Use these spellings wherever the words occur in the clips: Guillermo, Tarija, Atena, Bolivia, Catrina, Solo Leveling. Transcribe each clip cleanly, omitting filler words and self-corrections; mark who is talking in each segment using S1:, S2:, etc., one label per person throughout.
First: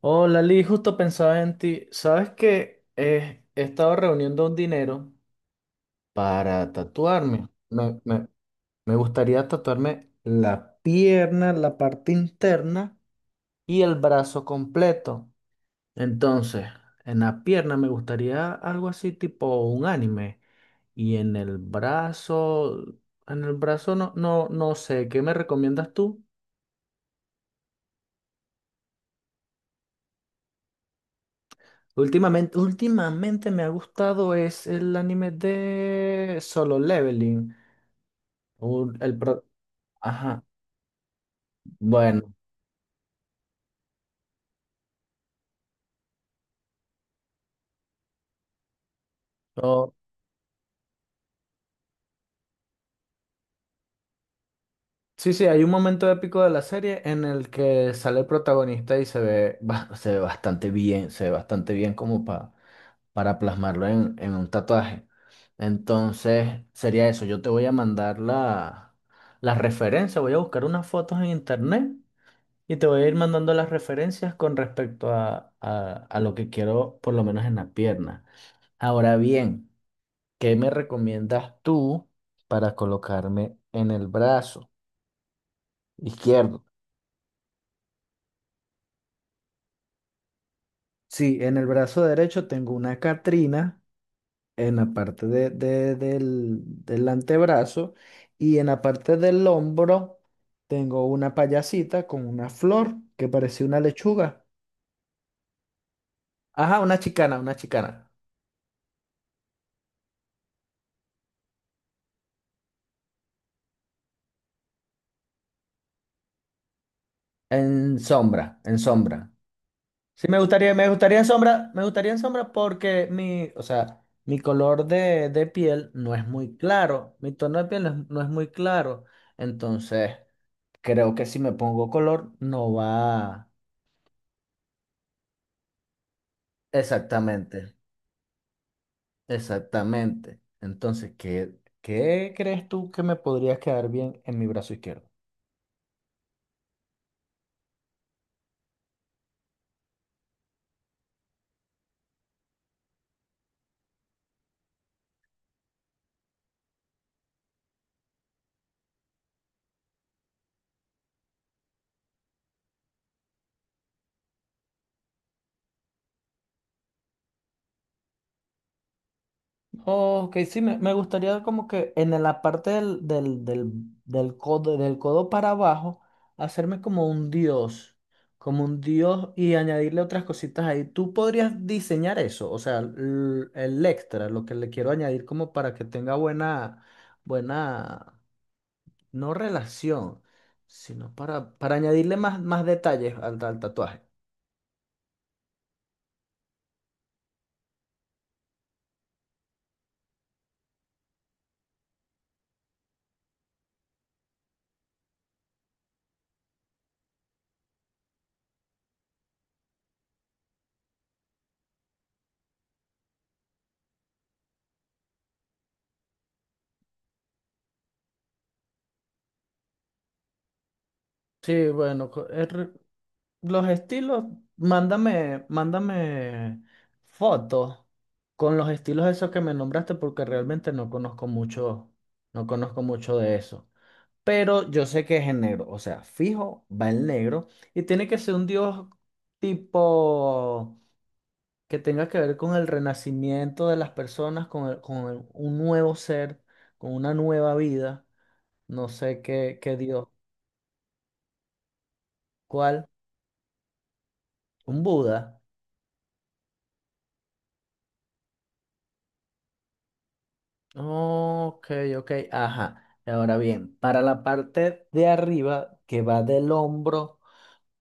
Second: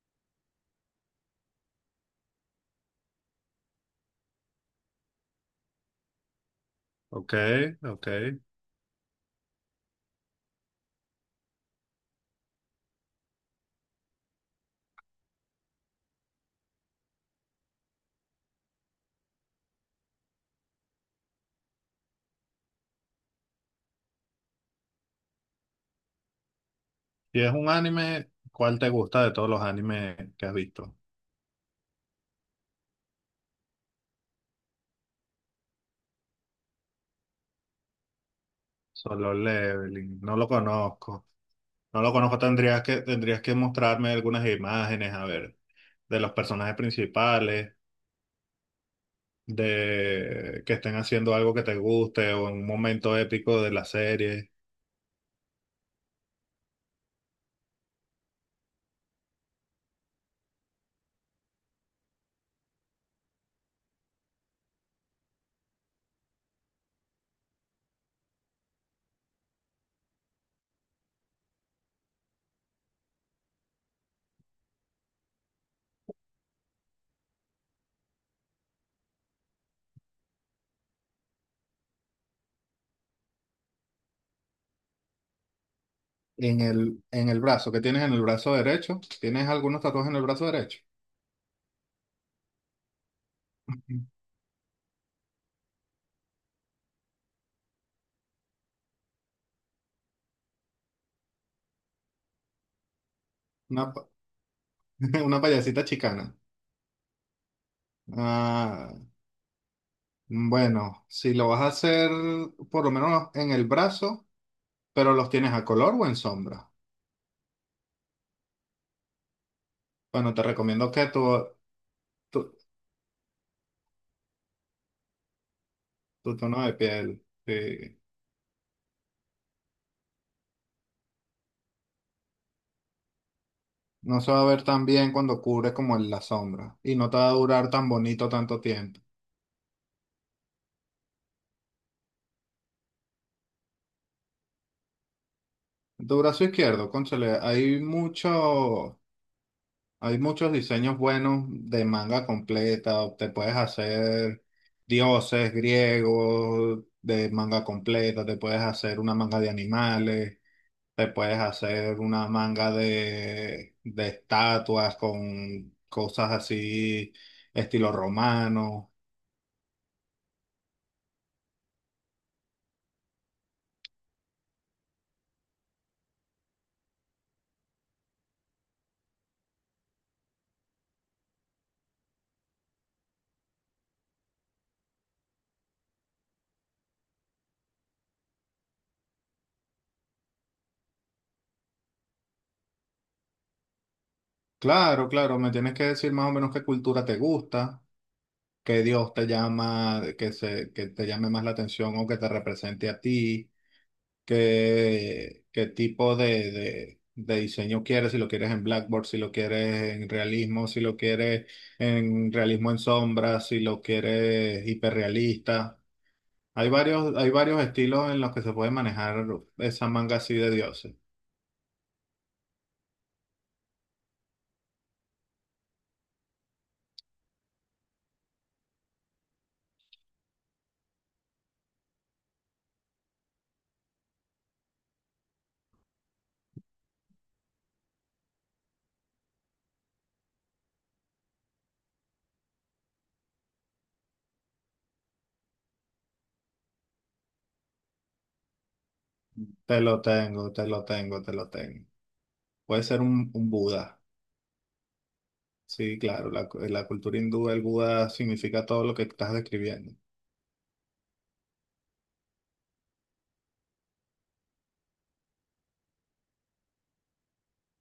S1: Hola, Lee, justo pensaba en ti. Sabes que he estado reuniendo un dinero para
S2: Ok,
S1: tatuarme. Me,
S2: ok.
S1: me- me gustaría tatuarme la pierna, la parte interna y el brazo completo. Entonces, en la pierna me gustaría algo así tipo un anime. Y en el brazo no, no, no sé. ¿Qué me recomiendas tú?
S2: Si es un anime, ¿cuál te gusta de todos los animes que has visto?
S1: Últimamente, últimamente me ha gustado es el anime de Solo Leveling. Un- el
S2: Solo
S1: pro-
S2: Leveling, no
S1: Ajá,
S2: lo conozco. No lo
S1: bueno.
S2: conozco, tendrías que mostrarme algunas imágenes, a ver, de los personajes principales,
S1: o-
S2: de que estén haciendo algo que te guste o en un momento épico de la serie.
S1: sí, sí, hay un momento épico de la serie en el que sale el protagonista y se ve, se ve bastante bien, se ve bastante bien para plasmarlo en un tatuaje. Entonces, sería eso. Yo te voy a mandar la referencia, voy a buscar unas fotos en internet. Y te voy a ir mandando las referencias con respecto a lo que quiero, por lo menos en la pierna. Ahora bien, ¿qué me recomiendas tú para colocarme en el brazo
S2: En
S1: izquierdo?
S2: el, en el brazo, ¿qué tienes en el brazo derecho? ¿Tienes algunos tatuajes en el brazo derecho?
S1: Sí, en el brazo derecho tengo una Catrina en la parte del del antebrazo y en la parte del hombro tengo una payasita con una flor que parecía una
S2: Una, pa-
S1: lechuga.
S2: una payasita chicana.
S1: Ajá, una chicana, una chicana.
S2: Ah, bueno, si lo vas a hacer por lo menos en el brazo, pero los tienes a color o en sombra.
S1: En sombra, en sombra. Sí,
S2: Bueno, te
S1: me
S2: recomiendo que
S1: gustaría en sombra, me gustaría en
S2: tu,
S1: sombra porque o sea, mi color de piel no es
S2: tu
S1: muy
S2: tono de
S1: claro,
S2: piel
S1: mi tono de piel no es, no es muy claro, entonces creo que si me pongo color no va.
S2: no se va a ver tan bien cuando cubre como en la sombra y no te va a durar
S1: Exactamente,
S2: tan bonito tanto tiempo.
S1: exactamente. Entonces, ¿qué crees tú que me podría quedar bien en mi brazo izquierdo?
S2: Tu brazo izquierdo, cónchale, hay muchos diseños buenos de manga completa. Te puedes hacer dioses griegos de manga completa, te puedes hacer una manga de animales. Te puedes hacer una manga de estatuas con cosas así, estilo romano.
S1: Oh, ok, sí, me gustaría como que en la parte del codo para abajo, hacerme como un dios y añadirle otras cositas ahí. ¿Tú podrías diseñar eso? O sea, el extra, lo que le quiero añadir como para que tenga buena, buena, no relación, sino para añadirle más, más detalles al tatuaje.
S2: Claro, claro, me tienes que decir más o menos qué cultura te gusta, qué dios te llama, que te llame más la atención o que te represente a ti. Qué tipo de diseño quieres, si lo quieres en Blackboard, si lo quieres en realismo, si lo quieres en realismo en sombra, si lo quieres hiperrealista. Hay varios estilos en los que se puede manejar esa manga así de dioses.
S1: Sí, bueno, los estilos, mándame, mándame fotos con los estilos esos que me nombraste porque realmente no conozco mucho, no conozco mucho de eso. Pero yo sé que es en negro, o sea, fijo, va en negro y tiene que ser un dios tipo que tenga que ver con el renacimiento de las personas, un nuevo ser, con una nueva vida, no sé qué
S2: Te lo
S1: dios,
S2: tengo, te lo tengo, te lo tengo. Puede
S1: ¿cuál?
S2: ser un Buda.
S1: Un Buda.
S2: Sí, claro, la cultura hindú, el Buda significa todo lo que estás describiendo.
S1: Ok, ok, ajá. Ahora bien, para la parte de arriba que va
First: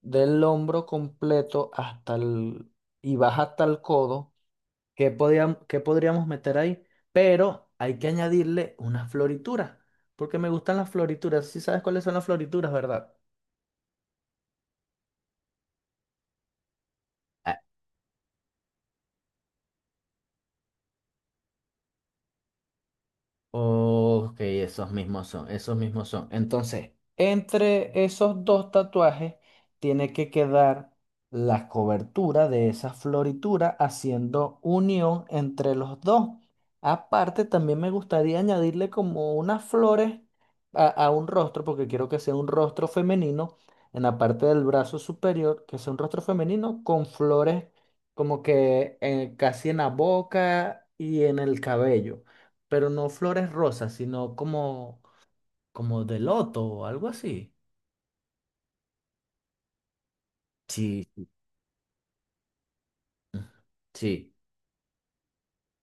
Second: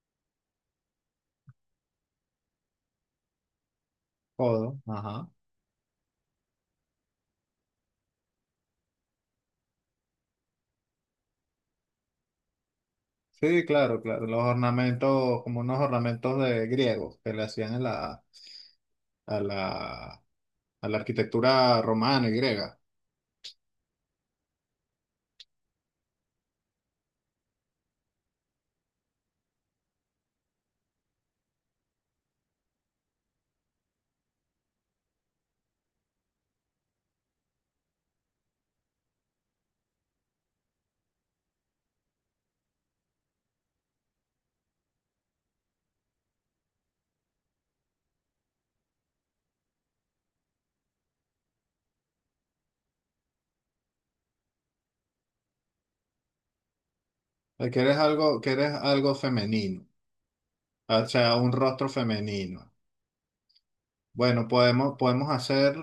S1: del hombro completo hasta el y baja hasta el codo,
S2: Todo, ajá.
S1: ¿qué podríamos meter ahí? Pero hay que añadirle unas florituras, porque me gustan las florituras. Sí sabes cuáles son las florituras, ¿verdad?
S2: Sí, claro, claro. Los ornamentos, como unos ornamentos de griegos que le hacían en la, a la, a la arquitectura romana y griega.
S1: Ok, esos mismos son, esos mismos son. Entonces, entre esos dos tatuajes tiene que quedar la cobertura de esa floritura haciendo unión entre los dos. Aparte, también me gustaría añadirle como unas flores a un rostro, porque quiero que sea un rostro femenino en la parte del brazo superior, que sea un rostro femenino con flores como que casi en la boca y en el cabello, pero no flores rosas, sino como, como de loto o algo así.
S2: Quieres algo femenino, ah,
S1: Sí,
S2: o sea, un rostro femenino.
S1: sí,
S2: Bueno, podemos hacer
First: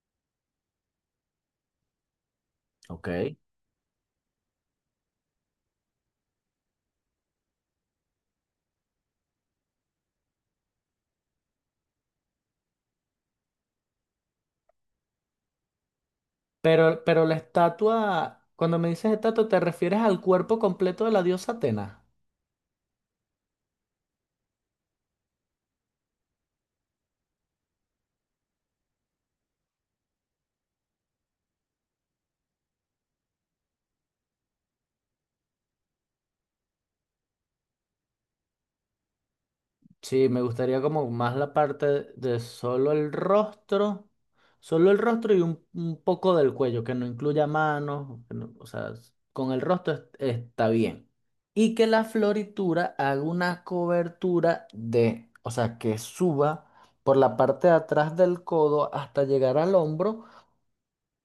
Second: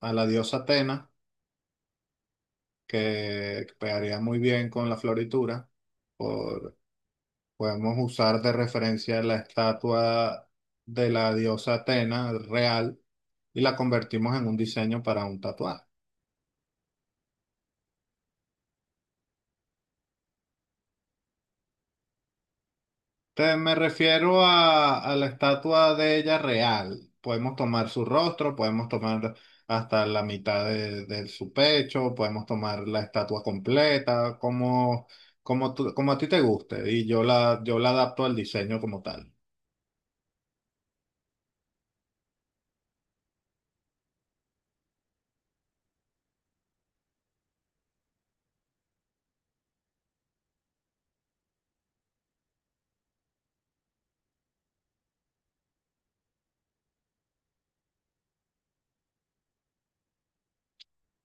S2: a la diosa Atena,
S1: ok.
S2: que pegaría muy bien con la floritura. Por- Podemos usar de referencia la estatua de la diosa Atena real y la convertimos en un diseño para un tatuaje.
S1: Pero la estatua, cuando me dices estatua, ¿te refieres al cuerpo completo de la diosa Atena?
S2: Me refiero a la estatua de ella real. Podemos tomar su rostro, podemos tomar hasta la mitad de su pecho, podemos tomar la estatua completa, como, como, como a ti te guste. Y yo la adapto al diseño como tal.
S1: Sí, me gustaría como más la parte de solo el rostro y un poco del cuello, que no incluya manos, que no- o sea, con el rostro está bien. Y que la floritura haga una cobertura de, o sea, que suba por la parte de atrás del codo hasta llegar al hombro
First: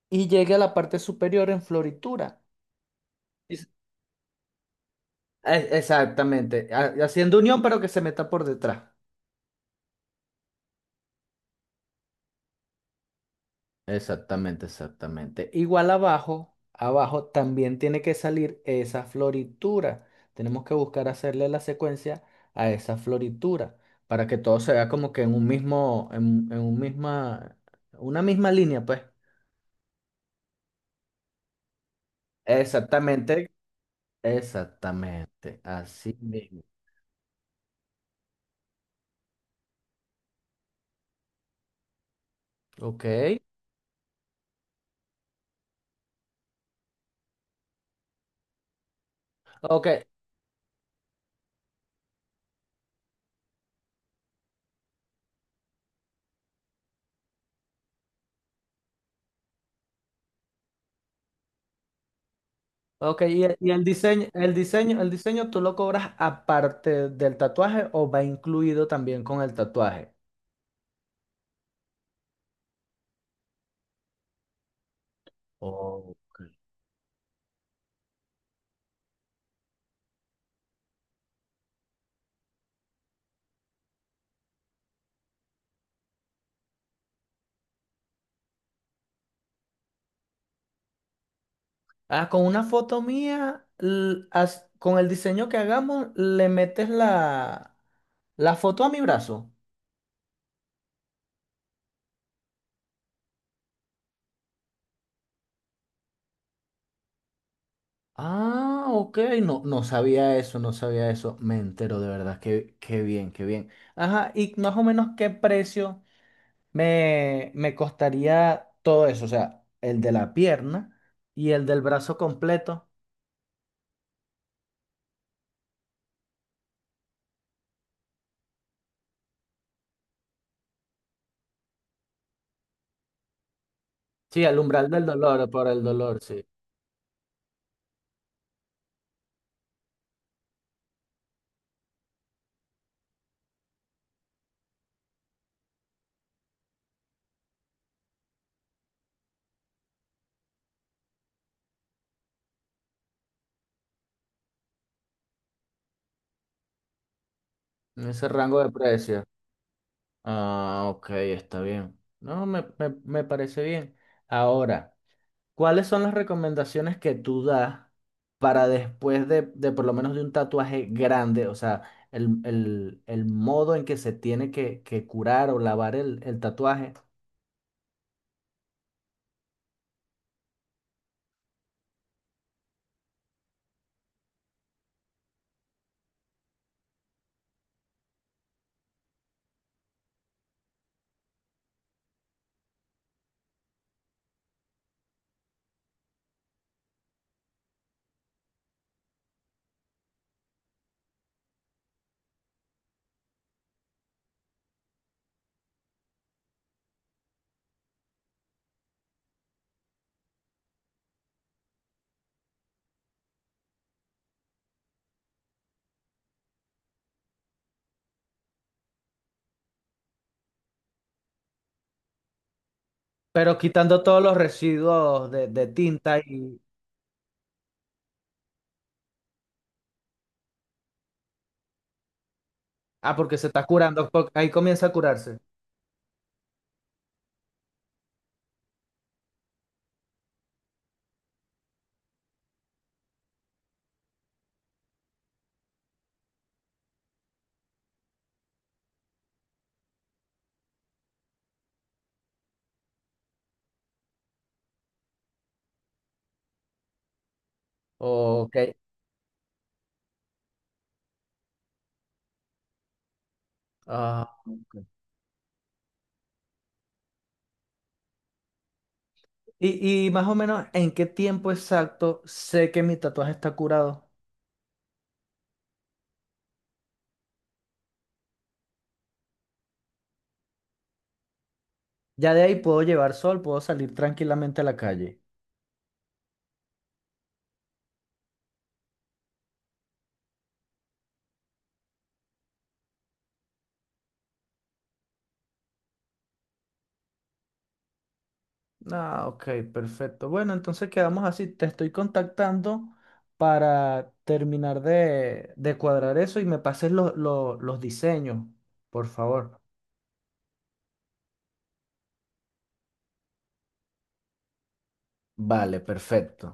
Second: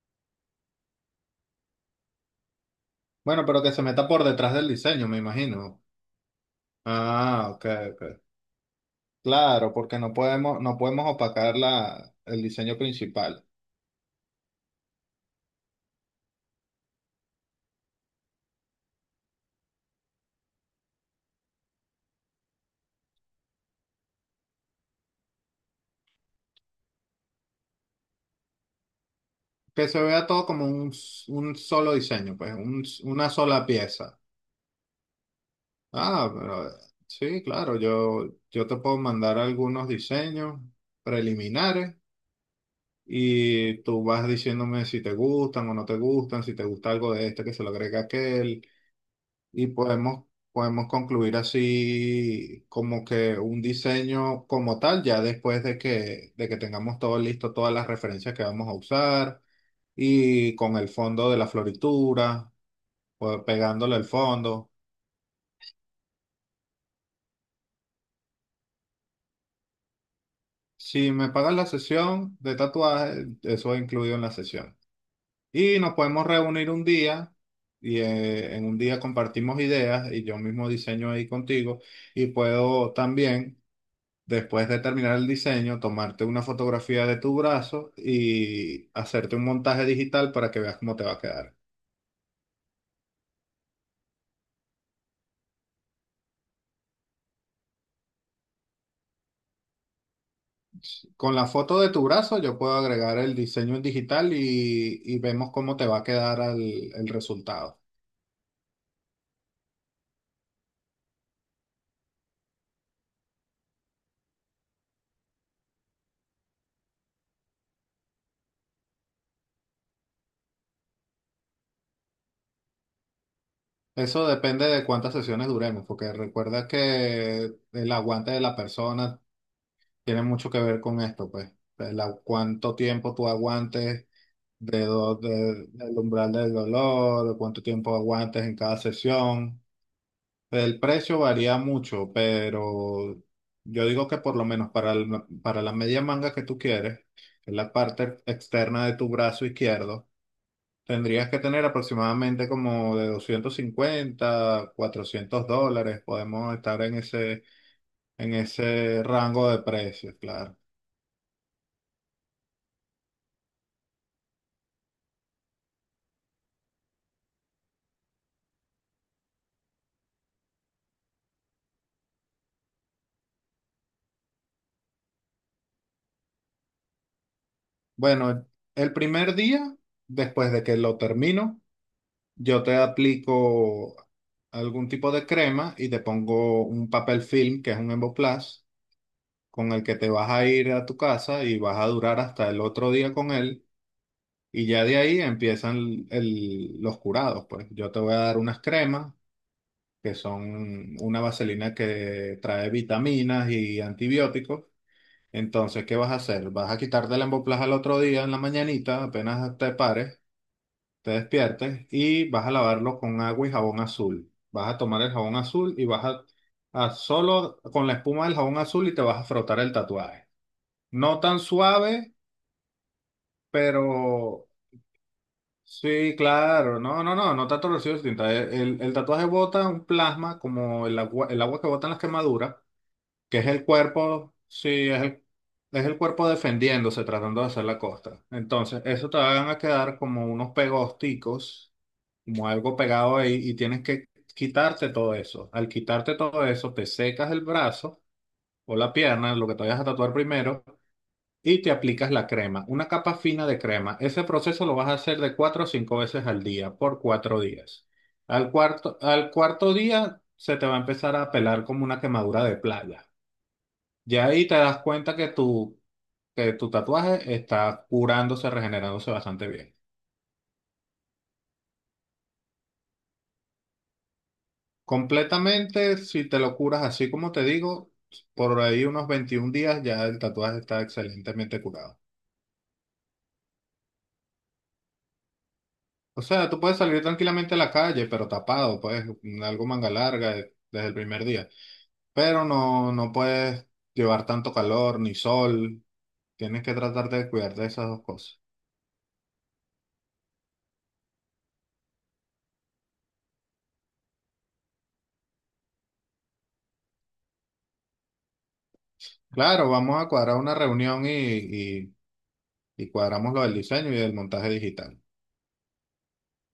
S1: y llegue a la parte superior en floritura.
S2: Bueno, pero
S1: Es-
S2: que se meta por detrás del diseño, me imagino.
S1: Exactamente, haciendo
S2: Ah,
S1: unión
S2: ok,
S1: pero que se
S2: ok.
S1: meta por detrás.
S2: Claro, porque no podemos opacar el diseño principal.
S1: Exactamente, exactamente. Igual abajo, abajo también tiene que salir esa floritura. Tenemos que buscar hacerle la secuencia a esa floritura para que todo se vea como que en un mismo, en un misma, una misma línea, pues.
S2: Que se vea todo como un solo diseño, pues, una
S1: Exactamente,
S2: sola pieza.
S1: exactamente, así
S2: Ah,
S1: mismo.
S2: pero sí, claro, yo te puedo mandar algunos diseños preliminares
S1: Ok,
S2: y tú vas diciéndome si te gustan o no te gustan, si te gusta algo de este que se lo agrega aquel y
S1: ok,
S2: podemos concluir así como que un diseño como tal ya después de que tengamos todo listo, todas las referencias que vamos a usar y con el fondo de la floritura,
S1: ok.
S2: pues,
S1: ¿Y
S2: pegándole el fondo.
S1: el diseño tú lo cobras aparte del tatuaje o va incluido también con el tatuaje?
S2: Si me pagan la sesión de tatuaje, eso es incluido en la sesión. Y nos
S1: Ok.
S2: podemos reunir un día y en un día compartimos ideas y yo mismo diseño ahí contigo y puedo también, después de terminar el diseño, tomarte una fotografía de tu brazo y hacerte un montaje digital para que veas cómo te va a quedar.
S1: Ah, con una foto mía, con el diseño que hagamos, le metes la foto a mi brazo.
S2: Con la foto de tu brazo yo puedo agregar el diseño en digital y vemos cómo te va a quedar el resultado.
S1: Ah, ok, no, no sabía eso, no sabía eso. Me entero de verdad, qué bien, qué bien. Ajá, y más o menos qué precio me costaría todo eso, o sea, el de la pierna y el del brazo completo.
S2: Eso depende de cuántas sesiones duremos, porque recuerda que el aguante de la persona tiene mucho que ver con esto, pues. Cuánto tiempo tú aguantes
S1: Sí, el umbral del dolor, por el
S2: del
S1: dolor,
S2: umbral
S1: sí.
S2: del dolor, cuánto tiempo aguantes en cada sesión. El precio varía mucho, pero yo digo que por lo menos para la media manga que tú quieres, que es la parte externa de tu brazo izquierdo, tendrías que tener aproximadamente como de $250 $400. Podemos estar
S1: Ese
S2: en
S1: rango de
S2: ese
S1: precio.
S2: rango de precios, claro.
S1: Ah, ok, está bien. No, me parece bien. Ahora, ¿cuáles son las recomendaciones que tú das para después de por lo menos de un tatuaje grande? O sea, el modo en que se tiene que curar o lavar el tatuaje.
S2: Bueno, el primer día, después de que lo termino, yo te aplico algún tipo de crema y te pongo un papel film, que es un Emboplast, con el que te vas a ir a tu casa y vas a durar hasta el otro día con él. Y ya de ahí empiezan los curados, pues. Yo te voy a dar unas cremas que son una vaselina que trae vitaminas y antibióticos. Entonces, ¿qué vas a hacer? Vas a quitarte la emboplaja al otro día en la mañanita, apenas te pares, te despiertes y vas a lavarlo con agua y jabón azul. Vas a tomar el jabón azul y a solo con la espuma del jabón azul y te vas a frotar el tatuaje. No tan suave,
S1: Pero
S2: pero
S1: quitando todos los residuos de
S2: sí,
S1: tinta y...
S2: claro, no tanto residuos de tinta. El, el tatuaje bota un plasma como el agua que botan las quemaduras,
S1: Ah, porque
S2: que es
S1: se
S2: el
S1: está curando, porque
S2: cuerpo,
S1: ahí comienza
S2: sí,
S1: a
S2: es
S1: curarse.
S2: es el cuerpo defendiéndose, tratando de hacer la costa. Entonces, eso te van a quedar como unos pegosticos, como algo pegado ahí, y tienes que quitarte todo eso. Al quitarte todo eso, te secas el brazo o la pierna, lo que te vayas a tatuar primero, y te aplicas la crema, una capa fina de crema. Ese proceso lo vas a hacer de cuatro o cinco veces al día, por 4 días. Al
S1: Ok.
S2: cuarto, al cuarto día se te va a empezar a pelar como una quemadura de playa. Ya
S1: Ah,
S2: ahí te das
S1: ok.
S2: cuenta que tu tatuaje está curándose, regenerándose bastante bien.
S1: Y más o menos, ¿en qué tiempo exacto sé que mi tatuaje está curado?
S2: Completamente, si te lo curas así como te digo, por ahí unos 21 días ya el tatuaje está excelentemente curado.
S1: Ya de ahí puedo llevar sol, puedo salir tranquilamente a la calle.
S2: O sea, tú puedes salir tranquilamente a la calle, pero tapado, pues algo manga larga desde el primer día. Pero no, no puedes llevar tanto calor ni sol. Tienes que tratar de cuidar de esas dos cosas.
S1: Ah, ok, perfecto. Bueno, entonces quedamos así. Te estoy contactando para terminar de cuadrar eso y me pases los los diseños, por favor.
S2: Claro, vamos a cuadrar una reunión y cuadramos lo del diseño y del montaje digital.
S1: Vale, perfecto.